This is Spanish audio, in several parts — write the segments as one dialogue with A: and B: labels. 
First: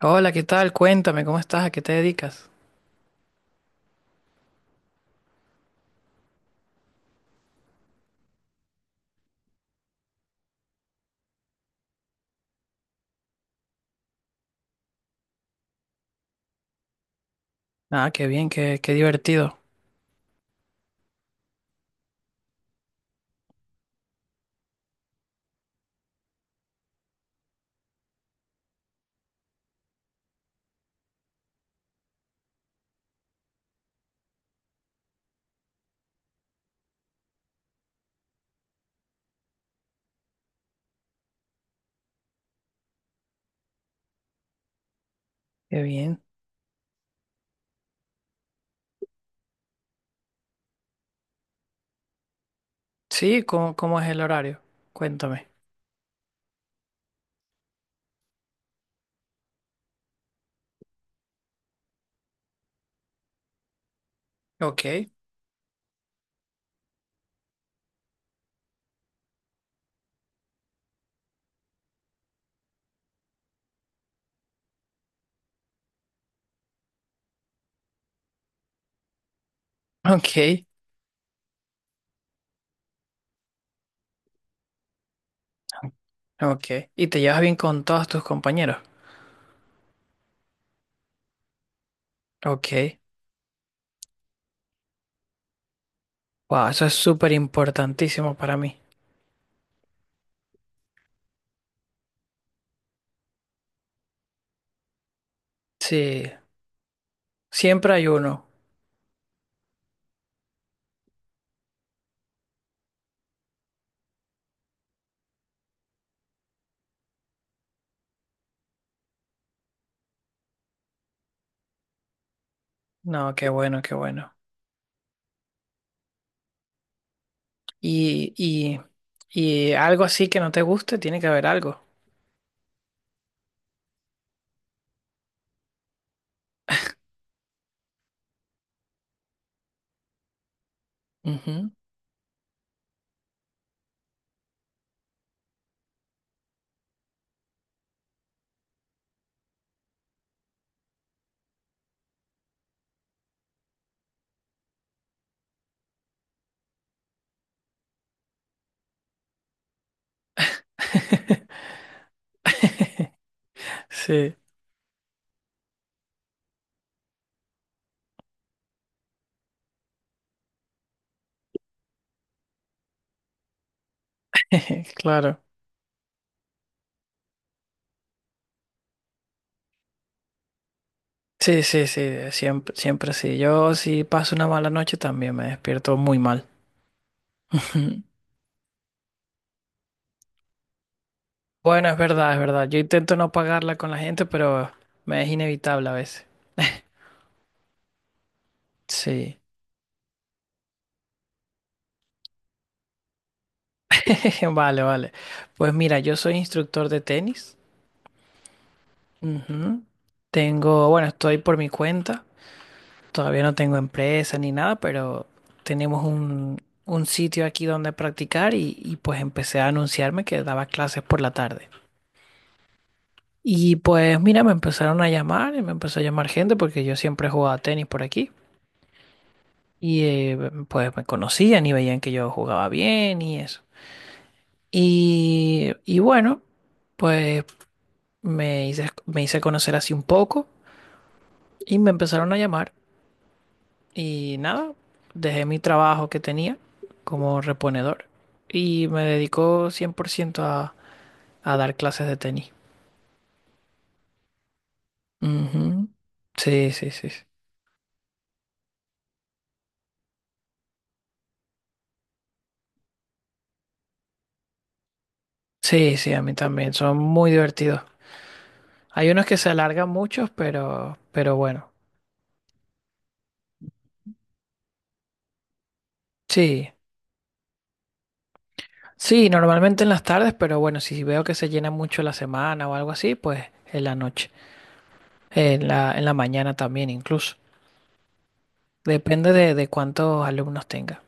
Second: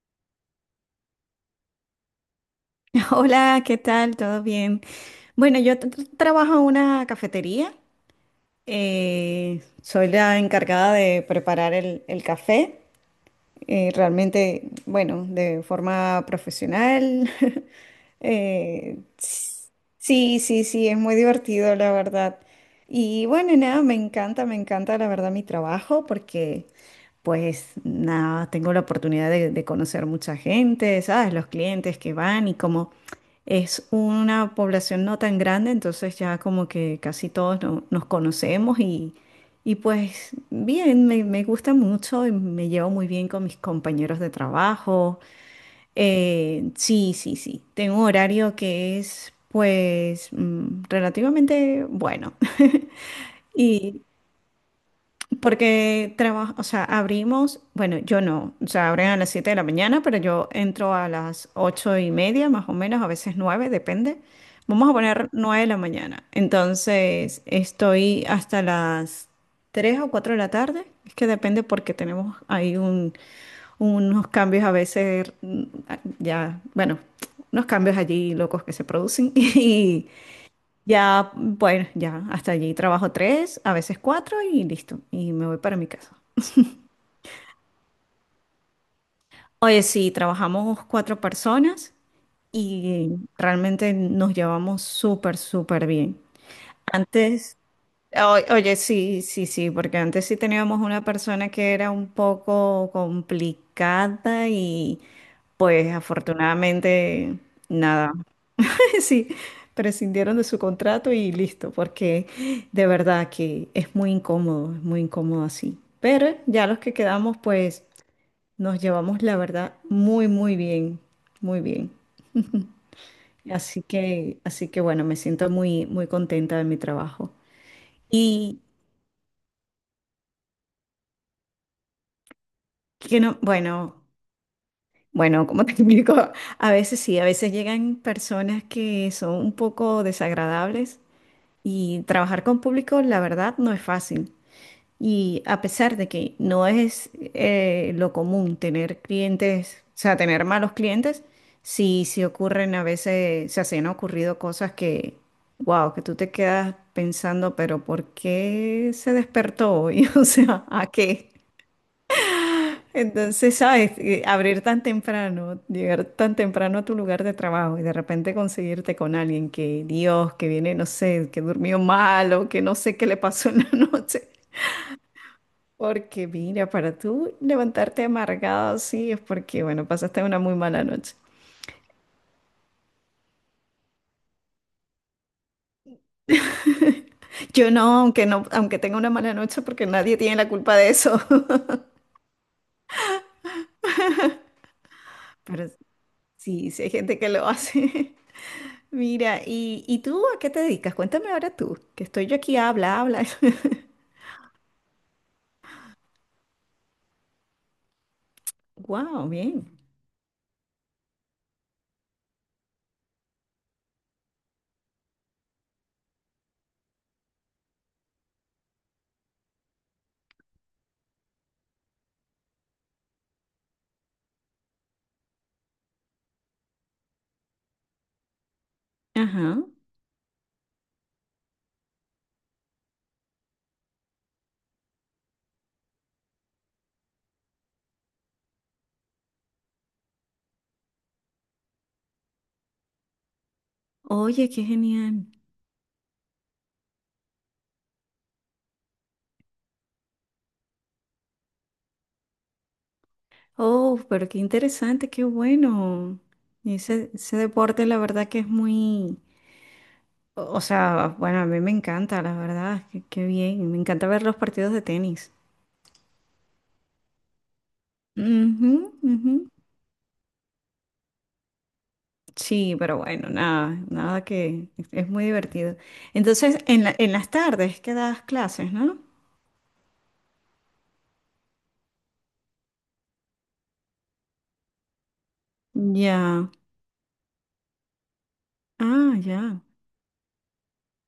A: Hola, ¿qué tal? Cuéntame, ¿cómo estás? ¿A qué te dedicas?
B: Hola, ¿qué tal? ¿Todo bien? Bueno, yo trabajo en una cafetería. Soy la encargada de preparar el café, realmente, bueno, de forma profesional.
A: Ah, qué bien, qué
B: Eh,
A: divertido.
B: s- sí, sí, sí, es muy divertido, la verdad. Y bueno, nada, me encanta, la verdad, mi trabajo porque, pues, nada, tengo la oportunidad de conocer mucha gente, ¿sabes? Los clientes que van, y como es una población no tan grande, entonces ya como que casi todos nos conocemos. Y pues bien, me gusta mucho y me llevo muy bien con mis compañeros de trabajo.
A: Qué bien.
B: Sí, sí, sí. Tengo un horario que es pues, relativamente bueno.
A: Sí, ¿cómo
B: Y,
A: es el horario? Cuéntame.
B: Porque trabajo, o sea, abrimos, bueno, yo no, o sea, abren a las 7 de la mañana, pero yo entro a las 8:30, más o menos, a veces 9, depende.
A: Ok,
B: Vamos a poner 9 de la mañana. Entonces, estoy hasta las 3 o 4 de la tarde. Es que depende porque tenemos ahí unos cambios a veces, ya, bueno, unos cambios allí locos que se producen. Y.
A: ok,
B: Ya, bueno, ya, hasta allí trabajo 3, a veces 4 y listo. Y me voy para mi casa.
A: ok. ¿Y te llevas bien con todos tus compañeros?
B: Oye, sí, trabajamos cuatro personas
A: Ok.
B: y realmente nos llevamos súper, súper bien.
A: Wow, eso es súper
B: Antes,
A: importantísimo para
B: oye,
A: mí.
B: sí, sí, sí, porque antes sí teníamos una persona que era un poco complicada y pues,
A: Sí,
B: afortunadamente,
A: siempre hay
B: nada.
A: uno.
B: Sí, prescindieron de su contrato y listo, porque de verdad que es muy incómodo así. Pero ya los que quedamos, pues nos llevamos la verdad muy, muy bien, muy bien.
A: No, qué bueno,
B: Así
A: qué bueno.
B: que, así que bueno, me siento muy, muy contenta de mi trabajo.
A: Y,
B: Y
A: y, y algo así que no te guste, tiene que haber algo.
B: que no, bueno, bueno, como te explico, a veces sí, a veces llegan personas que son un poco desagradables,
A: Ujú.
B: y trabajar con público, la verdad, no es fácil. Y a pesar de que no es, lo común tener clientes, o sea, tener malos clientes, sí, sí ocurren a veces, o sea, se han ocurrido cosas que, wow, que tú te quedas pensando, pero ¿por qué se despertó hoy? O sea, ¿a qué? Entonces, ¿sabes?
A: Sí,
B: Abrir tan temprano, llegar tan temprano a tu lugar de trabajo y de repente conseguirte con alguien que, Dios, que viene, no sé, que durmió mal o que no sé qué le pasó en la noche.
A: claro.
B: Porque mira, para tú levantarte amargado así es porque, bueno, pasaste una muy mala noche.
A: Sí, sí, sí, siempre, siempre sí. Yo si paso una mala noche también me despierto muy mal.
B: Yo no, aunque no, aunque tenga una mala noche, porque nadie tiene la culpa de eso.
A: Bueno, es verdad, es verdad. Yo intento no pagarla con la gente, pero me es
B: Pero
A: inevitable a veces.
B: sí, sí hay gente que lo hace.
A: Sí.
B: Mira, ¿y tú a qué te dedicas? Cuéntame ahora tú, que estoy yo aquí, habla, habla.
A: Vale, vale. Pues mira, yo soy instructor de tenis.
B: Wow, bien.
A: Ujú. Tengo, bueno, estoy por mi cuenta. Todavía no tengo empresa ni nada, pero tenemos un sitio aquí donde practicar y pues empecé a anunciarme que daba clases por la tarde. Y pues mira, me empezaron a llamar y me empezó a llamar gente porque yo siempre jugaba tenis por aquí.
B: Ajá.
A: Y pues me conocían y veían que yo jugaba bien y eso. Y bueno, pues me hice conocer así un poco y me empezaron a llamar. Y
B: Oye, qué
A: nada,
B: genial.
A: dejé mi trabajo que tenía como reponedor y me dedico 100% a dar clases de tenis.
B: Oh, pero qué interesante, qué
A: Ujú.
B: bueno.
A: Sí, sí, sí.
B: Ese,
A: Sí,
B: ese deporte, la verdad que es muy... O sea, bueno, a mí me encanta, la verdad, qué bien, me encanta ver los partidos de tenis.
A: sí, sí, a mí también. Son muy divertidos.
B: Ujú,
A: Hay unos
B: ujú.
A: que se alargan muchos, pero bueno.
B: Sí, pero bueno, nada, nada que es muy divertido. Entonces,
A: Sí,
B: en las tardes que das clases, ¿no?
A: sí, normalmente en las tardes, pero bueno, si veo que se llena mucho la semana o algo así, pues en la noche, en la
B: Ya,
A: mañana también incluso.
B: ah,
A: Depende de,
B: ya.
A: de cuántos alumnos tenga.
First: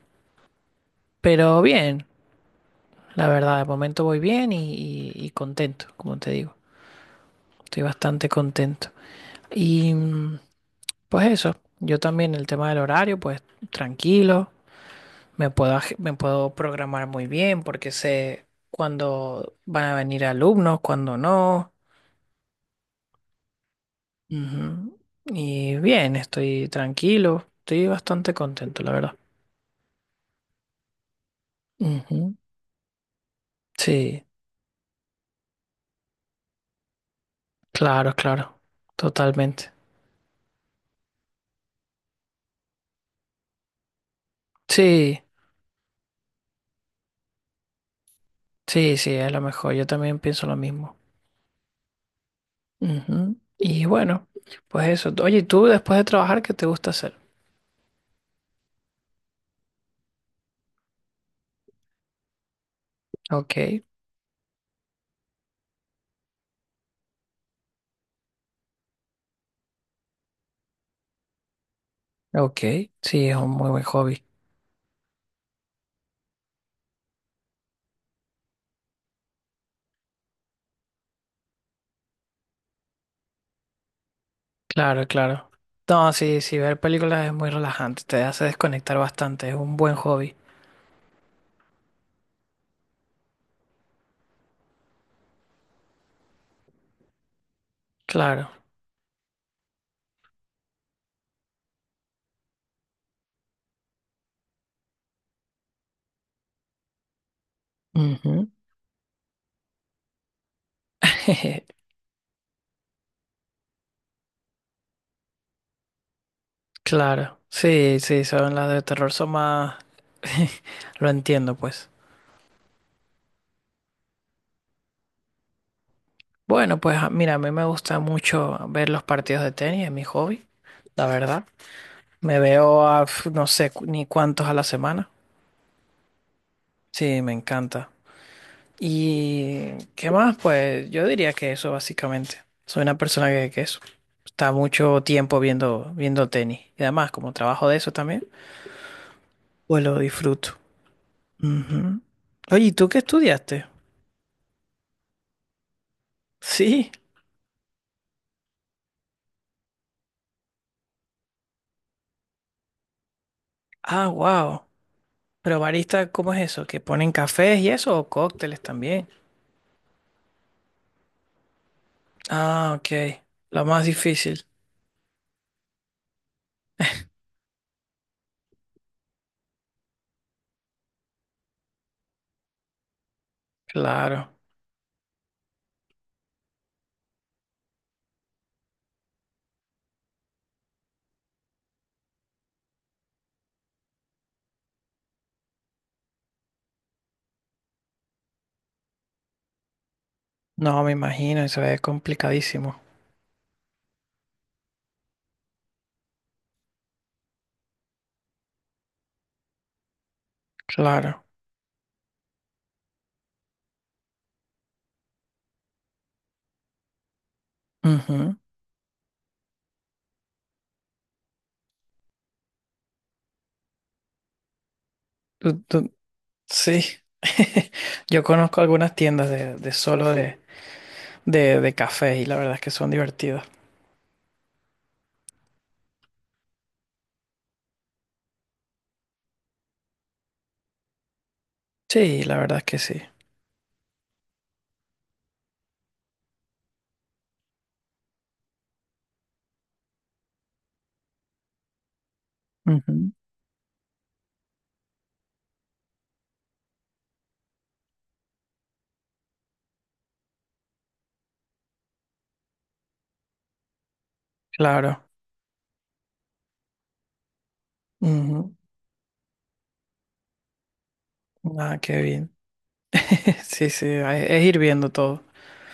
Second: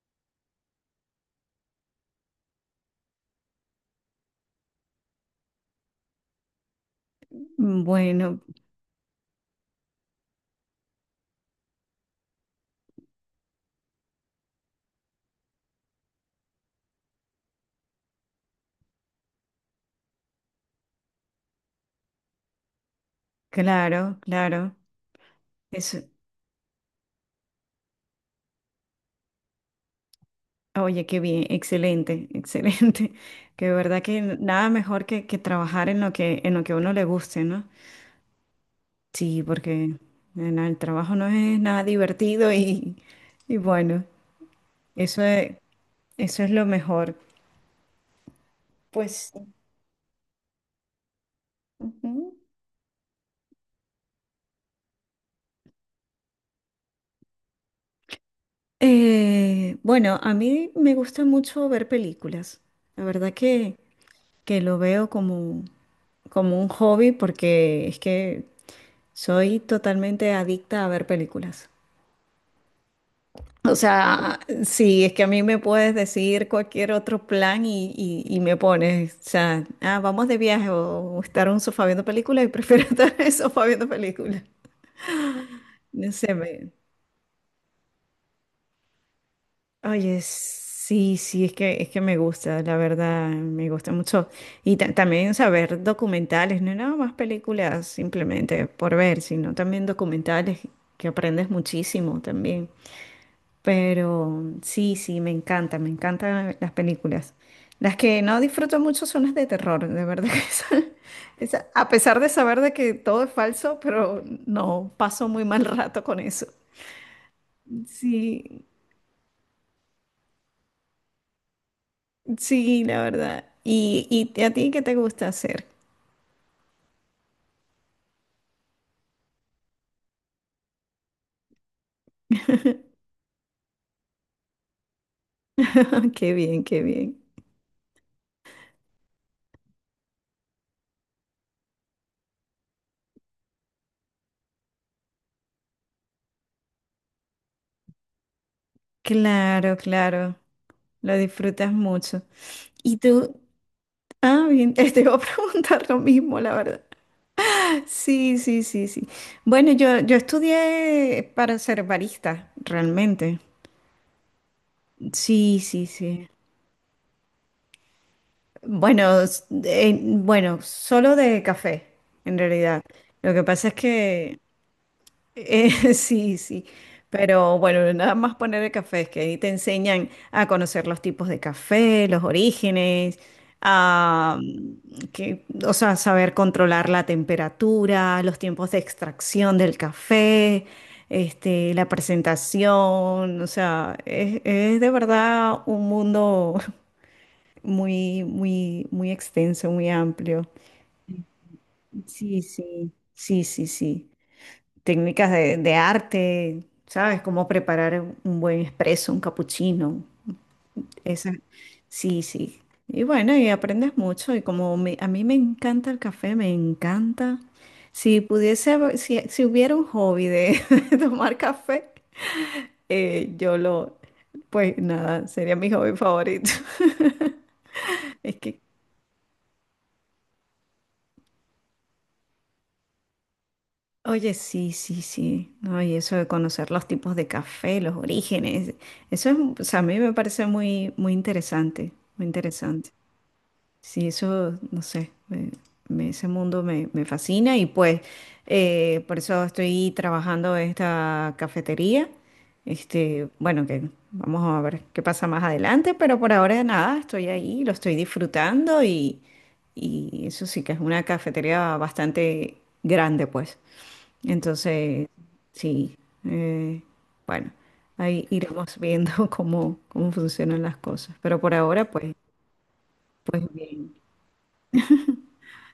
A: Pero bien, la verdad, de momento voy bien y contento, como te digo. Estoy bastante
B: Bueno,
A: contento. Y pues eso, yo también el tema del horario, pues tranquilo. Me puedo programar muy bien porque sé cuándo van a venir alumnos, cuándo no.
B: claro, claro.
A: Ujú. Y
B: Eso,
A: bien, estoy tranquilo, estoy bastante contento, la verdad.
B: oye, qué bien, excelente,
A: Ujú.
B: excelente. Que de verdad que
A: Sí,
B: nada mejor que trabajar en lo que a uno le guste, ¿no?
A: claro, claro,
B: Sí,
A: totalmente.
B: porque en el trabajo no es nada divertido y bueno,
A: Sí,
B: eso es, eso es lo mejor.
A: sí, sí, es
B: Pues,
A: lo mejor, yo también pienso lo mismo.
B: ujú.
A: Ujú. Y bueno, pues eso. Oye, ¿y ¿tú después de trabajar qué te gusta hacer?
B: Bueno, a mí me gusta mucho ver películas. La verdad
A: Ok,
B: que lo veo como un hobby porque es que soy totalmente adicta a ver películas.
A: ok, sí, es un muy
B: O
A: buen hobby.
B: sea, sí, es que a mí me puedes decir cualquier otro plan y me pones, o sea, ah, vamos de viaje o estar en un sofá viendo películas, y prefiero estar en el sofá viendo películas.
A: Claro, claro. No,
B: No sé,
A: sí,
B: me...
A: sí, ver películas es muy relajante, te hace desconectar bastante, es un buen
B: Oye,
A: hobby.
B: sí, sí, es que me gusta, la verdad, me gusta mucho. Y también saber documentales, no nada más películas
A: Claro,
B: simplemente por ver, sino también documentales que aprendes muchísimo también. Pero sí, sí, me encanta, me encantan las películas. Las que no
A: Ujú.
B: disfruto mucho son las de terror, de verdad que a pesar de saber de que todo es falso, pero no, paso muy mal rato con eso.
A: claro. Sí, sí, son
B: Sí,
A: las de terror, son más... Lo entiendo, pues.
B: sí, la verdad. ¿Y a ti qué te gusta hacer?
A: Bueno, pues mira, a mí me gusta mucho ver los partidos de tenis, es mi hobby, la verdad. Me veo a, pf, ni cuántos a la semana.
B: Qué bien, qué bien.
A: Sí, me encanta. ¿Y qué más? Pues yo diría que eso básicamente. Soy una persona que eso, está mucho tiempo viendo tenis. Y además, como trabajo de eso también,
B: Claro,
A: pues lo
B: claro,
A: disfruto.
B: lo disfrutas
A: Ujú.
B: mucho.
A: Oye, ¿y tú
B: Y
A: qué
B: tú,
A: estudiaste?
B: ah, bien, te iba a preguntar lo mismo, la verdad.
A: Sí.
B: Sí, sí, sí, sí. Bueno, yo estudié para ser barista, realmente.
A: Ah, wow.
B: Sí,
A: Pero
B: sí,
A: barista,
B: sí.
A: ¿cómo es eso? ¿Que ponen cafés y eso o cócteles también?
B: Bueno, bueno, solo de café, en
A: Ah,
B: realidad.
A: ok.
B: Lo que
A: Lo
B: pasa es
A: más
B: que...
A: difícil.
B: Sí, sí, pero bueno, nada más poner el café, es que ahí te enseñan a conocer los tipos de café, los orígenes,
A: Claro.
B: a, que, o sea, saber controlar la temperatura, los tiempos de extracción del café, este, la presentación, o sea, es de verdad un mundo muy, muy, muy extenso, muy amplio.
A: No, me imagino, eso es
B: Sí,
A: complicadísimo.
B: sí, sí, sí, sí, técnicas de arte, ¿sabes? Cómo preparar un buen espresso, un cappuccino.
A: Claro.
B: Esa. Sí, sí. Y bueno, y aprendes mucho. Y como a mí me encanta el café, me encanta. Si
A: Ujú.
B: pudiese... Si hubiera un hobby de tomar café, yo lo, pues nada, sería
A: ¿Tú,
B: mi
A: tú-
B: hobby favorito.
A: Sí, yo
B: Es
A: conozco
B: que...
A: algunas tiendas de solo de café y la verdad es que son divertidas.
B: Oye, sí, sí, sí. No, y eso de conocer los tipos de café, los orígenes, eso es, o sea, a mí me parece muy, muy interesante,
A: Sí,
B: muy
A: la verdad es que
B: interesante.
A: sí.
B: Sí, eso, no sé, ese mundo me fascina y pues, por eso estoy trabajando en esta cafetería.
A: Ujú,
B: Este, bueno, que vamos a ver qué pasa más adelante, pero por ahora nada, estoy ahí, lo estoy disfrutando. Y eso sí que es una cafetería bastante grande, pues.
A: Claro.
B: Entonces, sí, eh, bueno, ahí
A: Ujú.
B: iremos viendo cómo funcionan las cosas, pero por
A: Ah,
B: ahora
A: qué
B: pues...
A: bien. Sí, sí, es ir viendo todo.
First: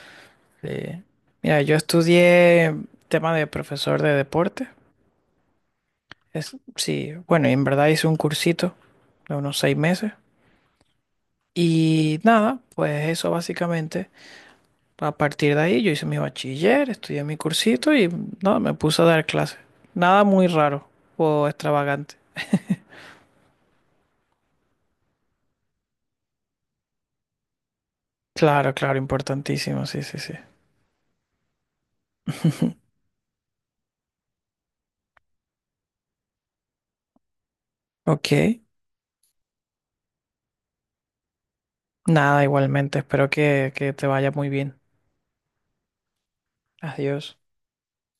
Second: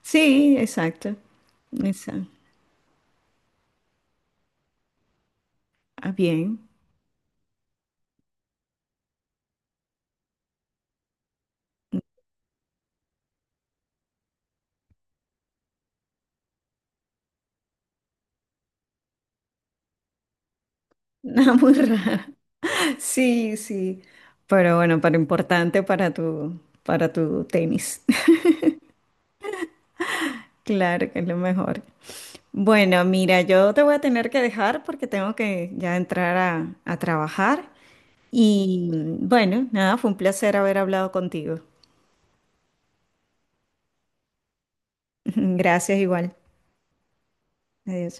B: Sí,
A: Sí.
B: exacto.
A: Mira, yo
B: Exacto.
A: estudié tema de profesor de deporte.
B: Ah,
A: Es,
B: bien.
A: sí, bueno, y en verdad hice un cursito de unos 6 meses. Y nada, pues eso básicamente. A partir de ahí yo hice mi bachiller, estudié mi cursito y no, me puse a dar clases. Nada muy raro o
B: Nada muy
A: extravagante.
B: rara. Sí, sí. Pero bueno, para importante para tu tenis.
A: Claro, claro, importantísimo, sí, sí, sí.
B: Claro que es lo mejor. Bueno, mira, yo te voy a tener que dejar porque tengo que ya entrar a trabajar.
A: Ok,
B: Y, bueno, nada, fue un placer haber hablado contigo.
A: nada, igualmente, espero que te vaya muy bien.
B: Gracias igual.
A: Adiós.
B: Adiós.